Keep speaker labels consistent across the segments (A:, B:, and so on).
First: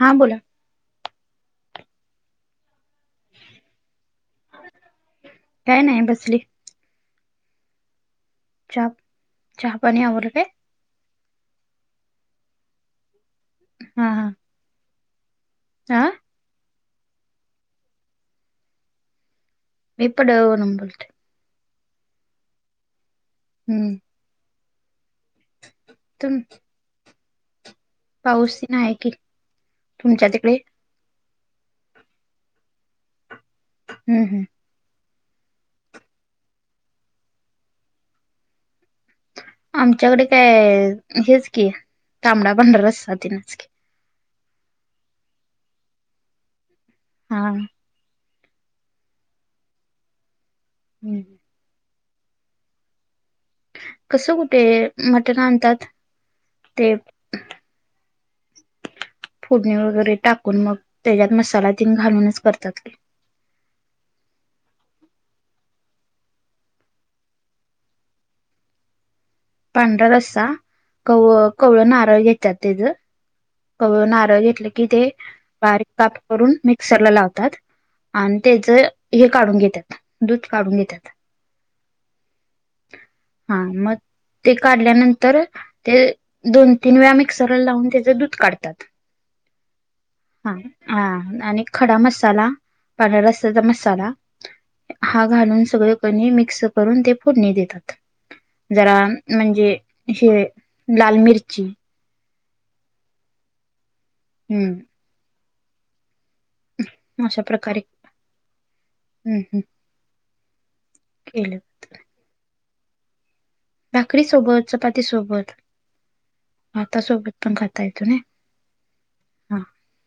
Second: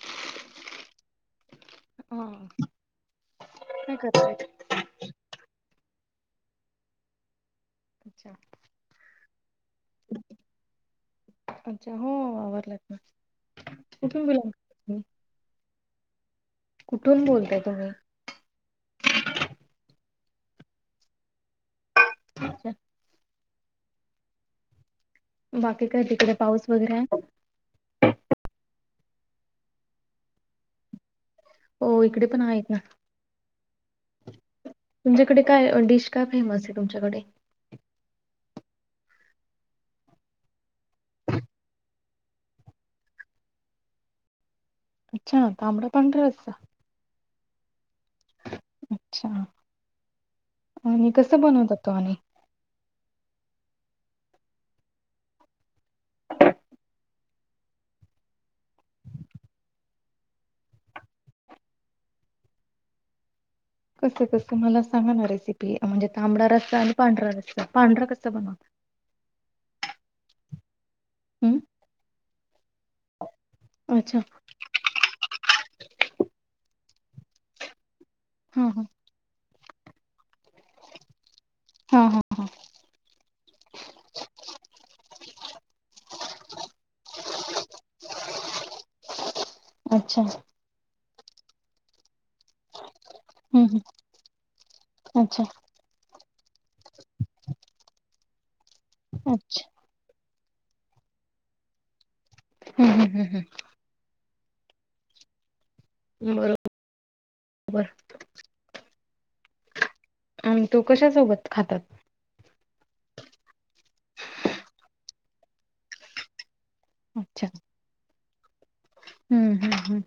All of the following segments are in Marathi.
A: हा बोला.
B: हा काय करत?
A: काय नाही बसली.
B: अच्छा.
A: चहा चहा पाणी आवरलं काय?
B: अच्छा हो आवरलात ना कुठून [unintelligible]
A: आ.
B: कुठून बोलताय तुम्ही?
A: मी पडव वरून बोलते.
B: अच्छा.
A: हम्म.
B: बाकी काय तिकड
A: तुम
B: पाऊस वगैरे आहे.
A: पाऊस नाही कि तुमच्या तिकडे?
B: हो इकडे पण आहेत ना.
A: हम हम,
B: तुमच्याकडे काय डिश काय फेमस आहे तुमच्याकडे?
A: आमच्याकडे काय हेच की तांबडा पांढरा रस्सा तेनच की.
B: अच्छा तांबडा पांढरा रस्सा,
A: हा,
B: अच्छा आणि
A: हम्म
B: कसं बनवतात तो आणि,
A: कसं कुठे मटण आणतात ते, फोडणी वगैरे टाकून मग त्याच्यात मसाला तेन घालूनच करतात की,
B: कसं कसं मला सांगा ना रेसिपी म्हणजे तांबडा रस्सा आणि पांढरा रस्सा पांढरा कसं बनवतात?
A: पांढरा रस्सा कव
B: हम्म
A: कवळं नारळ घेतात त्येज, कवळं
B: अच्छा
A: नारळ घेतलं की ते बारीक काप करून मिक्सरला लावतात. आणि
B: हा
A: त्येच
B: हा
A: हे काढून घेत्यात दूध काढून घेत्यात.
B: हा हा हा,
A: हा मत, ते काढल्यानंतर ते दोन तीन वेळा मिक्सरला लावून त्याच दुध काढतात.
B: अच्छा,
A: हा आणि खडा मसाला, पांढर्या रस्स्याचा
B: हम्म हम्म
A: मसाला हा
B: अच्छा
A: घालून सगळ, कणी मिक्स करून ते फोडणी देतात जरा
B: अच्छा
A: म्हणजे, हे लाल मिरची,
B: हम हम हम हम,
A: हम्म,
B: हं बरं,
A: अशा प्रकारे हम्म हम्म,
B: आणि तो कशासोबत
A: केलं
B: खातात?
A: भाकरी सोबत चपाती सोबत भातासोबत
B: अच्छा
A: पण खाता येतो नाय.
B: हम्म हम् हम्,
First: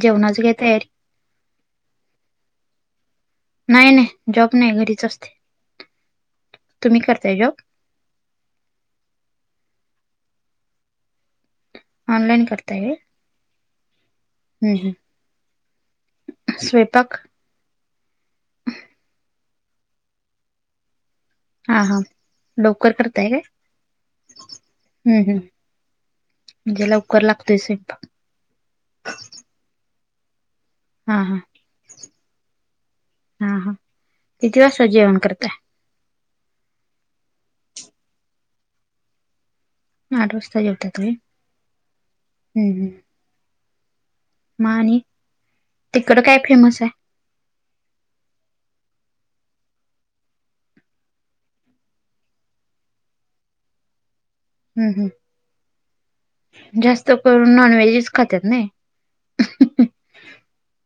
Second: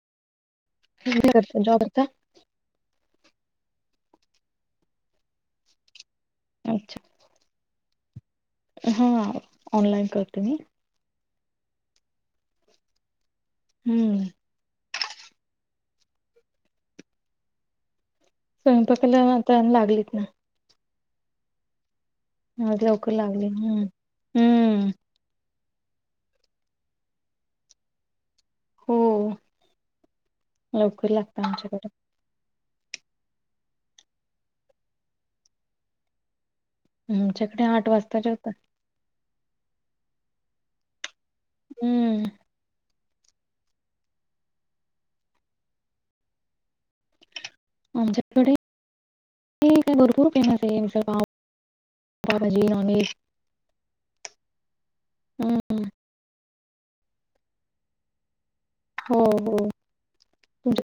A: जेवणाची काय तयारी?
B: [unintelligible]
A: नाही नाही जॉब नाही घरीच असते
B: अच्छा
A: तुम्ही करताय जॉब?
B: हा.. ऑनलाईन करते मी.
A: ऑनलाईन करता होय?
B: हम्म.
A: हं, हं स्वयंपाक?
B: स्वयंपाकाला आता लागलीत ना.
A: हा, हा.
B: आज लवकर लागलेय ना, हम्म.
A: हं, हं, जरा लवकर लागतोय स्वयंपाक.
B: हो, लवकर
A: हा हा
B: लागतोय आमच्याकडे.
A: हा, हा किती वाजता जेवण करताय?
B: आमच्याकडे आठ वाजता जेवतात.
A: आठ वाजता जेवतात व्हय,
B: हम्म
A: हं, हं. मग आणि तिकड काय फेमस आहे?
B: आमच्याकडे हे का आहे भरपूर फेमस आहे, आमच्या गावात पावभजी, नॉनव्हेज..
A: हं, हं,
B: हम्म
A: जास्त करून नॉनव्हेजच खात्यात नाही.
B: हो, हो. तुमच्या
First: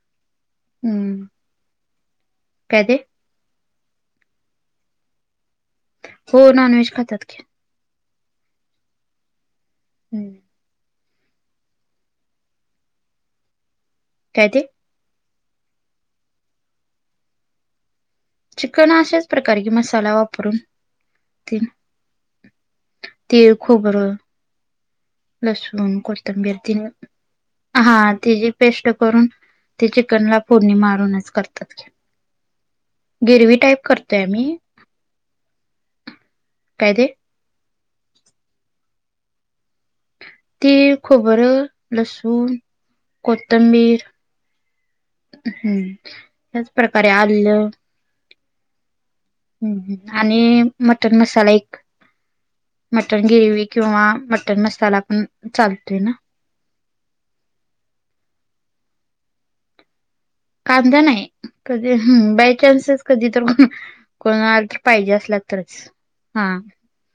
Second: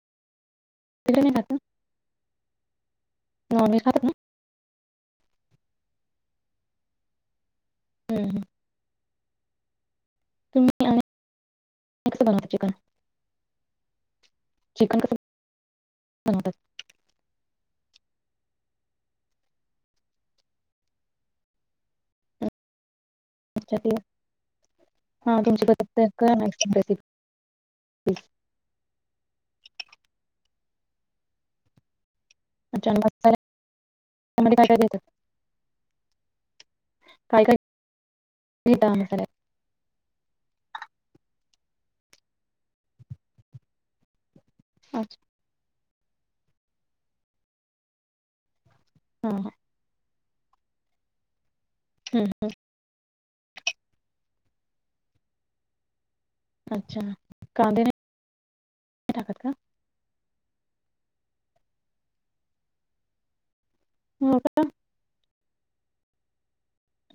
B: तिकडे
A: हम्म,
B: नाही खात ना
A: काय ते?
B: नॉनव्हेज खात का?
A: हो नॉनव्हेज खात्यात कि.
B: [unintelligible]
A: हम्म.
B: [unintelligible] हे कस बनवायचं चिकन?
A: काय ते?
B: चिकन कस बनवतात?
A: चिकन अशाच प्रकारे कि, मसाला वापरून तेन. तिळ, खोबर.
B: तुमच्या हा तुमची
A: प्लशरूम,
B: पद्धत काय?
A: कोथिंबीर मेन.
B: रेसिपी
A: हा, तेजी पेश्ट करून ते चिकनला फोडणी मारूनच करतात की.
B: अच्छा आणि मसाल्यामध्ये
A: गिरवी टाईप करतो आम्ही.
B: काय काय देता
A: काय ते?
B: काय काय [unintelligible]
A: तीळ, खोबर, लसूण, कोथंबीर
B: आच
A: हम्म, त्याच प्रकारे आलेल.
B: [unintelligible]
A: हं, हं. आणि मटण मसाला एक.
B: [unintelligible]
A: मटन गिरवी किंवा मटन मसाला पण चालतोय ना.
B: अच्छा कांदे नाही टाकत का?
A: कांदा नाही, कधी हम्म बाय चान्सच कधी तर
B: हो का?
A: [unintelligible] पाहिजे असला तरच. हा.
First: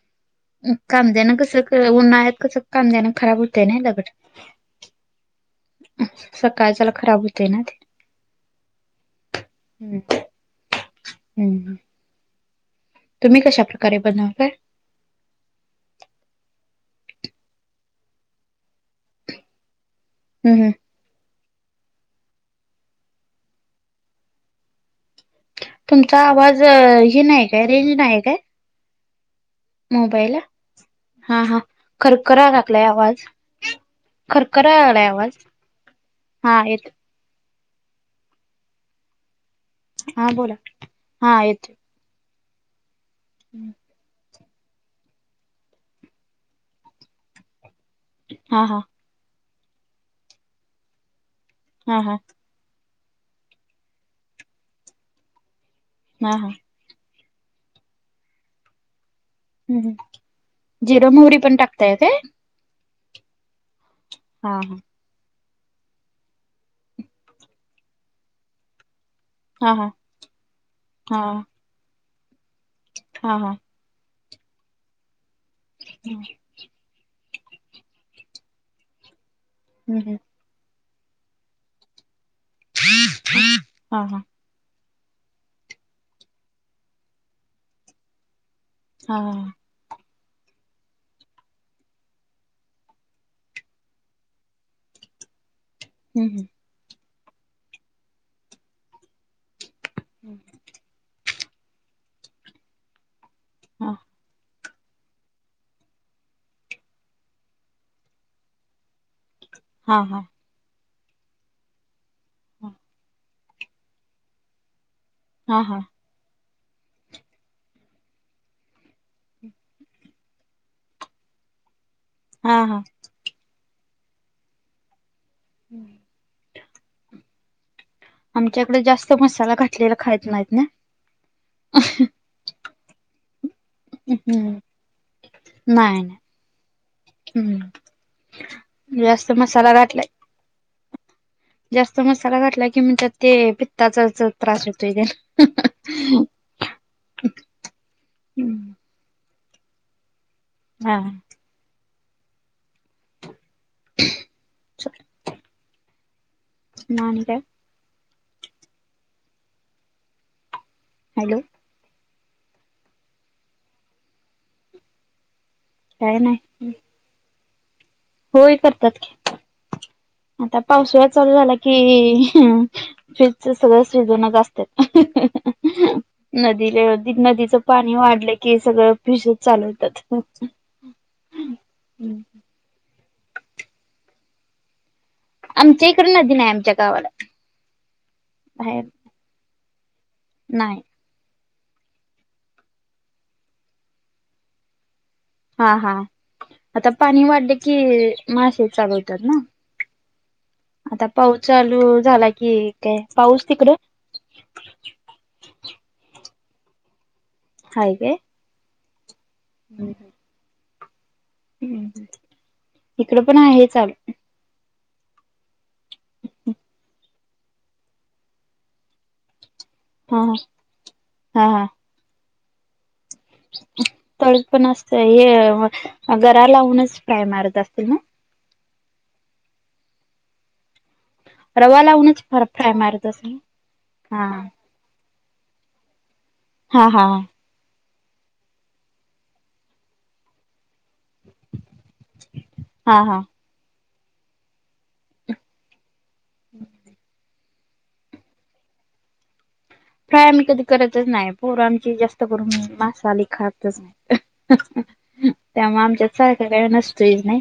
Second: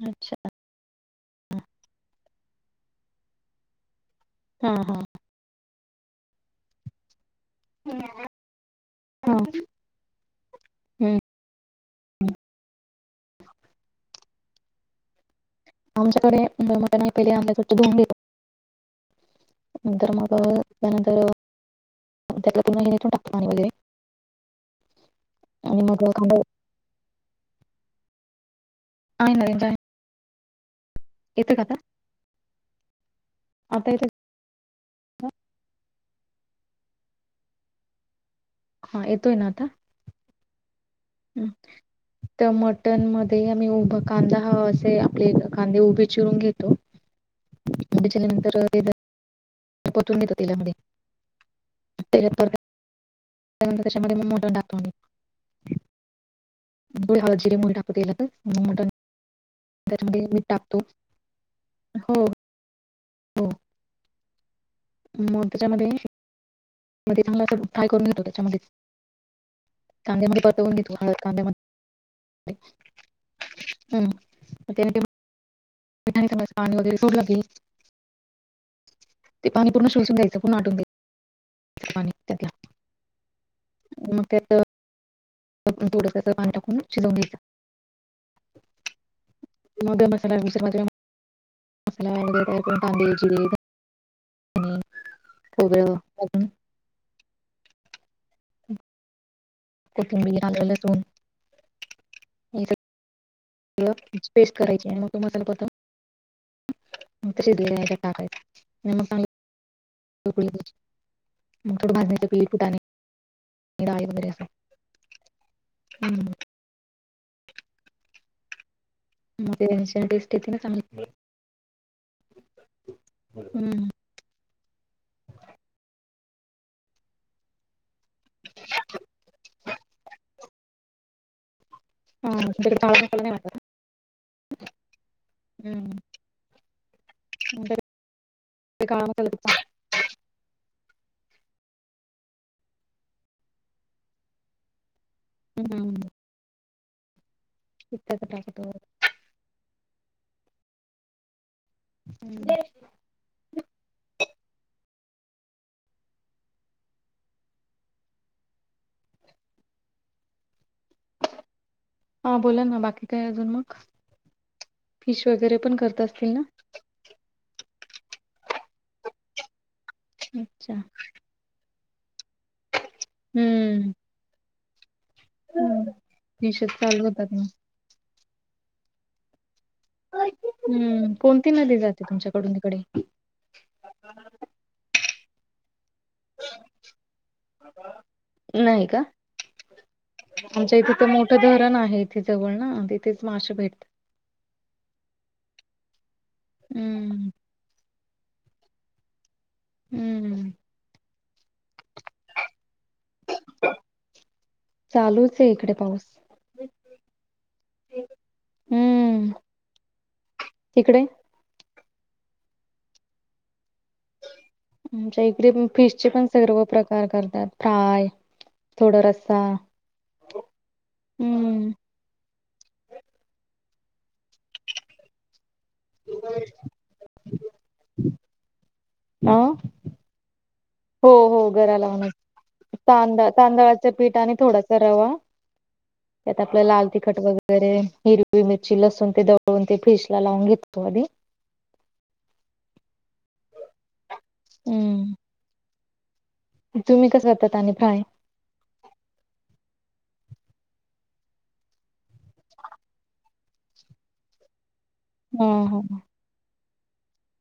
B: अच्छा.
A: अं कांद्यान कस उन्हाळ्यात कसं कांद्यान खराब होतंय नाही लगट.
B: हा, हा.
A: अं सकाळच्याला खराब होतय ना ते.
B: म्याप.
A: हम्म ह्म ह्म तुम्ही कशाप्रकारे बनवत्याय?
B: आमच्याकडे मोमत आणि पहिले आपल्या स्वच्छ धूवून घेतो आणि नंतर मग. अ
A: हम्म
B: त्यानंतर त्यातल्यातुन ही निथुन टाकतो पाणी वगैरे. आणि मग
A: तुमचा
B: कांदा
A: आवाज हे नाही काय रेंज नाही आहे काय?
B: आणि नवीन काय?
A: मोबाईल हा हा खरखराय लागलाय आवाज?
B: आता येतोय
A: खरखराय लागल्या
B: का?
A: आवाज हा येतो.
B: हा येतोय ना आता?
A: हा बोला. हा
B: हम्म
A: येत
B: ते मटन मध्ये आम्ही उभ कांदा हा असे आपले कांदे उभे चिरून घेतो उभे चिरल्या
A: हा हा
B: नंतर. परतून घेतो तेला मध्ये
A: हा हा
B: तेलात परतल्या त्या नंतर त्याच्यामध्ये मटण टाकायचं.
A: आ हा.
B: मग थोडी हळद जिरी मोहरी टाकू तेलातचं मग मटन, तर [inaudible] मीठ टाकतो
A: जिर मोहरी पण टाकताय काय
B: हो. हो.
A: हा हा
B: मो त्याच्यामध्ये. म ते सगळं फ्राय करून घेतो त्याच्यामध्ये
A: हा हा
B: कांद्यामध्ये परवतंवून घेतो हळद
A: हा
B: कांद्यामध्ये, [unintelligible]
A: हा हा
B: हम्म [inaudible] पाणी वगैरे सोडल की, ते पाणी पूर्ण
A: हम्म
B: शोसून
A: हम्म
B: द्यायचं पूर्ण आटून द्या पाणी त्यातंल.
A: हा हा
B: म ते म त्या थोडसं पाणी टाकून शिजवून घ्यायचं.
A: हा.
B: मग मसाला मिक्सर मध्ये घालून मसाला कांदे, जिरे, धणे, आणि खोबर
A: हम्म हम्म
B: वाटून. कोथंबीर आलं लसुन. म
A: हा
B: त्यांची पेस्ट करायची आणि मग तो मसाला परतून, मग त्या शिजलेल्या हेच्यात टाकायचा.
A: हा हा
B: [unintelligible]
A: हा हा
B: हम्म म ते त्याला टेस्ट येते ना चांगली.
A: हा हा
B: हम्म
A: हम्म आमच्या इकडं जास्त मसाला घातलेला खाईत नाही ने.
B: [unintelligible]
A: हम्म नाही नाही ह्म
B: तुमच्याकडे
A: जास्त मसाला घातलाय. जास्त मसाला घातला की म त्यात ते पित्ताचा त्रास होतोय ग.
B: हम्.
A: [inaudible]
B: [unintelligible]
A: हा.
B: हम्.
A: [inaudible] नानी काय? हॅलो.
B: हा बोला ना बाकी काय अजून मग, फिश वगैरे पण करत
A: काय
B: असतील ना?
A: नाही होय करतात की, आता
B: अच्छा
A: पावसूळा चालू झाला कि फिश च सगळ
B: हम्म
A: सीजनच असत्यात
B: फिशच चालू
A: नदीचे
B: होतात मग
A: नदिच पाणी वाढल की सगळं फिश च चालू हुतात.
B: हम्म, कोणती नदी जाते तुमच्याकडून तिकडे?
A: आमच्या हिकड नदी नाय आमच्या गावाला. बाहेर
B: नाही का? आमच्या
A: नाही
B: इथे तर मोठं धरण आहे इथे जवळ ना तिथेच मासें भेट
A: हा हा आता पाणी
B: हम्म
A: वाढले की मासे चालू होतात ना?
B: हम्म
A: आता पाऊस चालू झाला की काय पाऊस तिकड?
B: चालूच ए इकडे पाऊस.
A: हाय काय?
B: हुम्म.
A: [inaudible]
B: तिकडे?
A: हम्म, इकड पण आहे चालु.
B: आच्या ईकरे पण फिश चे पण सर्व प्रकार करतात. फ्राय थोडं रसा
A: हा हा, हा हा. तळ पण असतंय, हे गरा लावूनच फ्राय मारत असते ना?
B: अ हो. हो गरा
A: रवा फ्राय
B: लावूनच
A: मारत
B: तांद
A: असेल ना?
B: तांदळाच पीठ
A: हा
B: आणि थोड तरयवा त्यात आपलं लाल
A: हा हा
B: तिखट वगै रे हिरवी मिरची लसून ते दवळून ते फ्रिश लावून घेतो आधी.
A: हा हा.
B: हूम्म. तुम्ही कसं होतात आणि फ्राय?
A: फ्राय आम्ही कधी करतच नाय पोर आमची जास्त करून मासा लय खातच नाय.
B: हा
A: त्यामुळ आमच्यात सारखं काय नसतोच नाय.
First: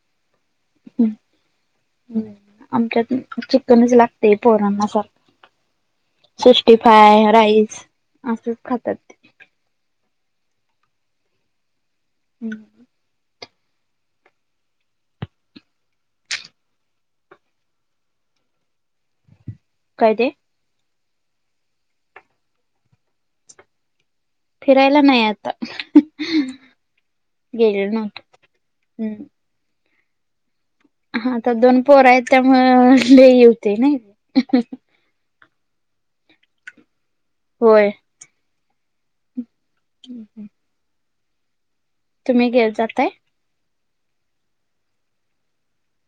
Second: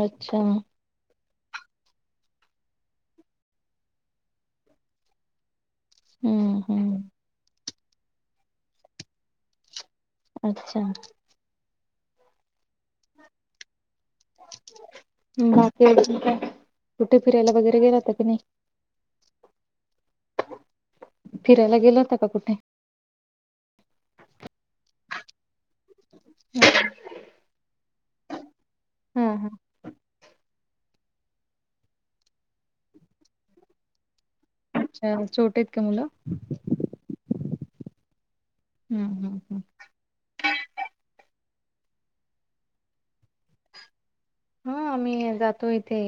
B: अच्छा.
A: हम्म. आमच्यात चिकनच लागतंय पोरांना सार
B: हम्म
A: शिष्टी
B: हम्म
A: फाय, राईस असच खातात.
B: अच्छा.
A: [inaudible]
B: बाकी अजून काय? कुठे फीरायला वगैरे गेला होता की नाही? [inaudible]
A: काय ते
B: फिरायला गेला होता का कुठे?
A: फीरायला नाही आता ह ह, गेलेलो
B: हा हा
A: हा, तर दोन पोर आहेत त्यामुळ लय होते न ई
B: अच्छा! छोटी आहेत का मुलं?
A: होय
B: हुम् हुम
A: हुम् हुम तुम्ही गेलता काय?
B: हां आम्ही जातो इथे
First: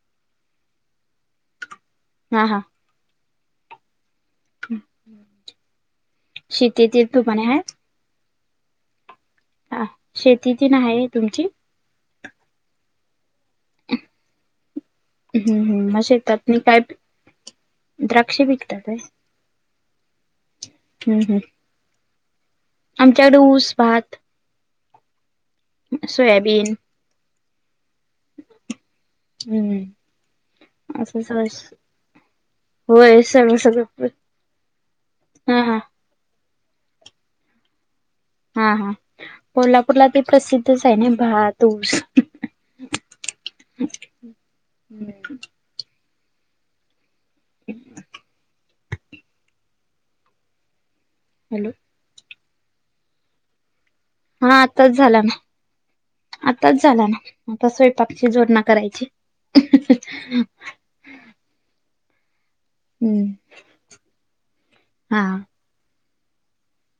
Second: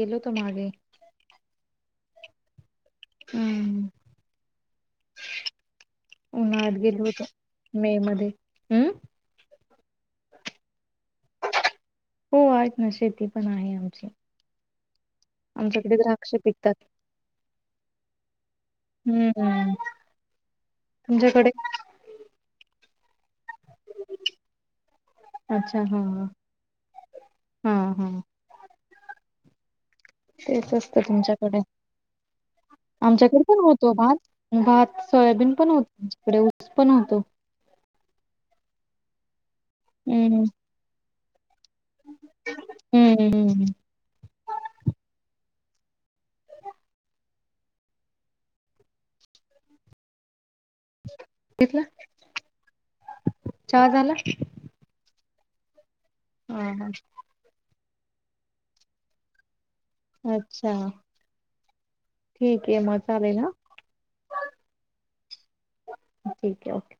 B: गेलोतो मागे.
A: हा हा
B: हु म्म हु गेल
A: शेतीतील
B: होत
A: तुम्हाने आहे.
B: मध्ये हम् [inaudible]
A: हा, शेती तेन आहे तुमची
B: हो आहे न शेती पण आहे आमची.
A: हम्म
B: आमच्याकडे
A: हम्
B: द्राक्ष
A: शेतात म
B: पिकतात
A: काय द्राक्ष पिकतात आहे?
B: हा
A: हम्म
B: तुमच्याकडे
A: आमच्याकडे ऊस भात
B: अच्छा! ह हां हा हा
A: हुम्म
B: तेच असतं तुमच्याकडे
A: होय
B: आमच्याकडे
A: सर्व
B: पण
A: सगळं
B: होतो भात. भात, सोयाबीन
A: हा
B: पण
A: हा
B: होत. च्याडे ऊस पण होतो.
A: हा हा, कोल्हापूरला ते
B: हम्म
A: प्रसिद्धच आहे ना भातूस.
B: हम्म हम्म्
A: [unintelligible] हॅलो
B: तिथलं, चहा झाला?
A: हा आताच झाला ना,
B: हा
A: आताच
B: हा
A: झाला ना. आता स्वंपाकची जुळना करायची.
B: अच्छा! ठीक आहे मग
A: हम्म
B: चालेल ना,
A: हा
B: ठीक आहे ओके.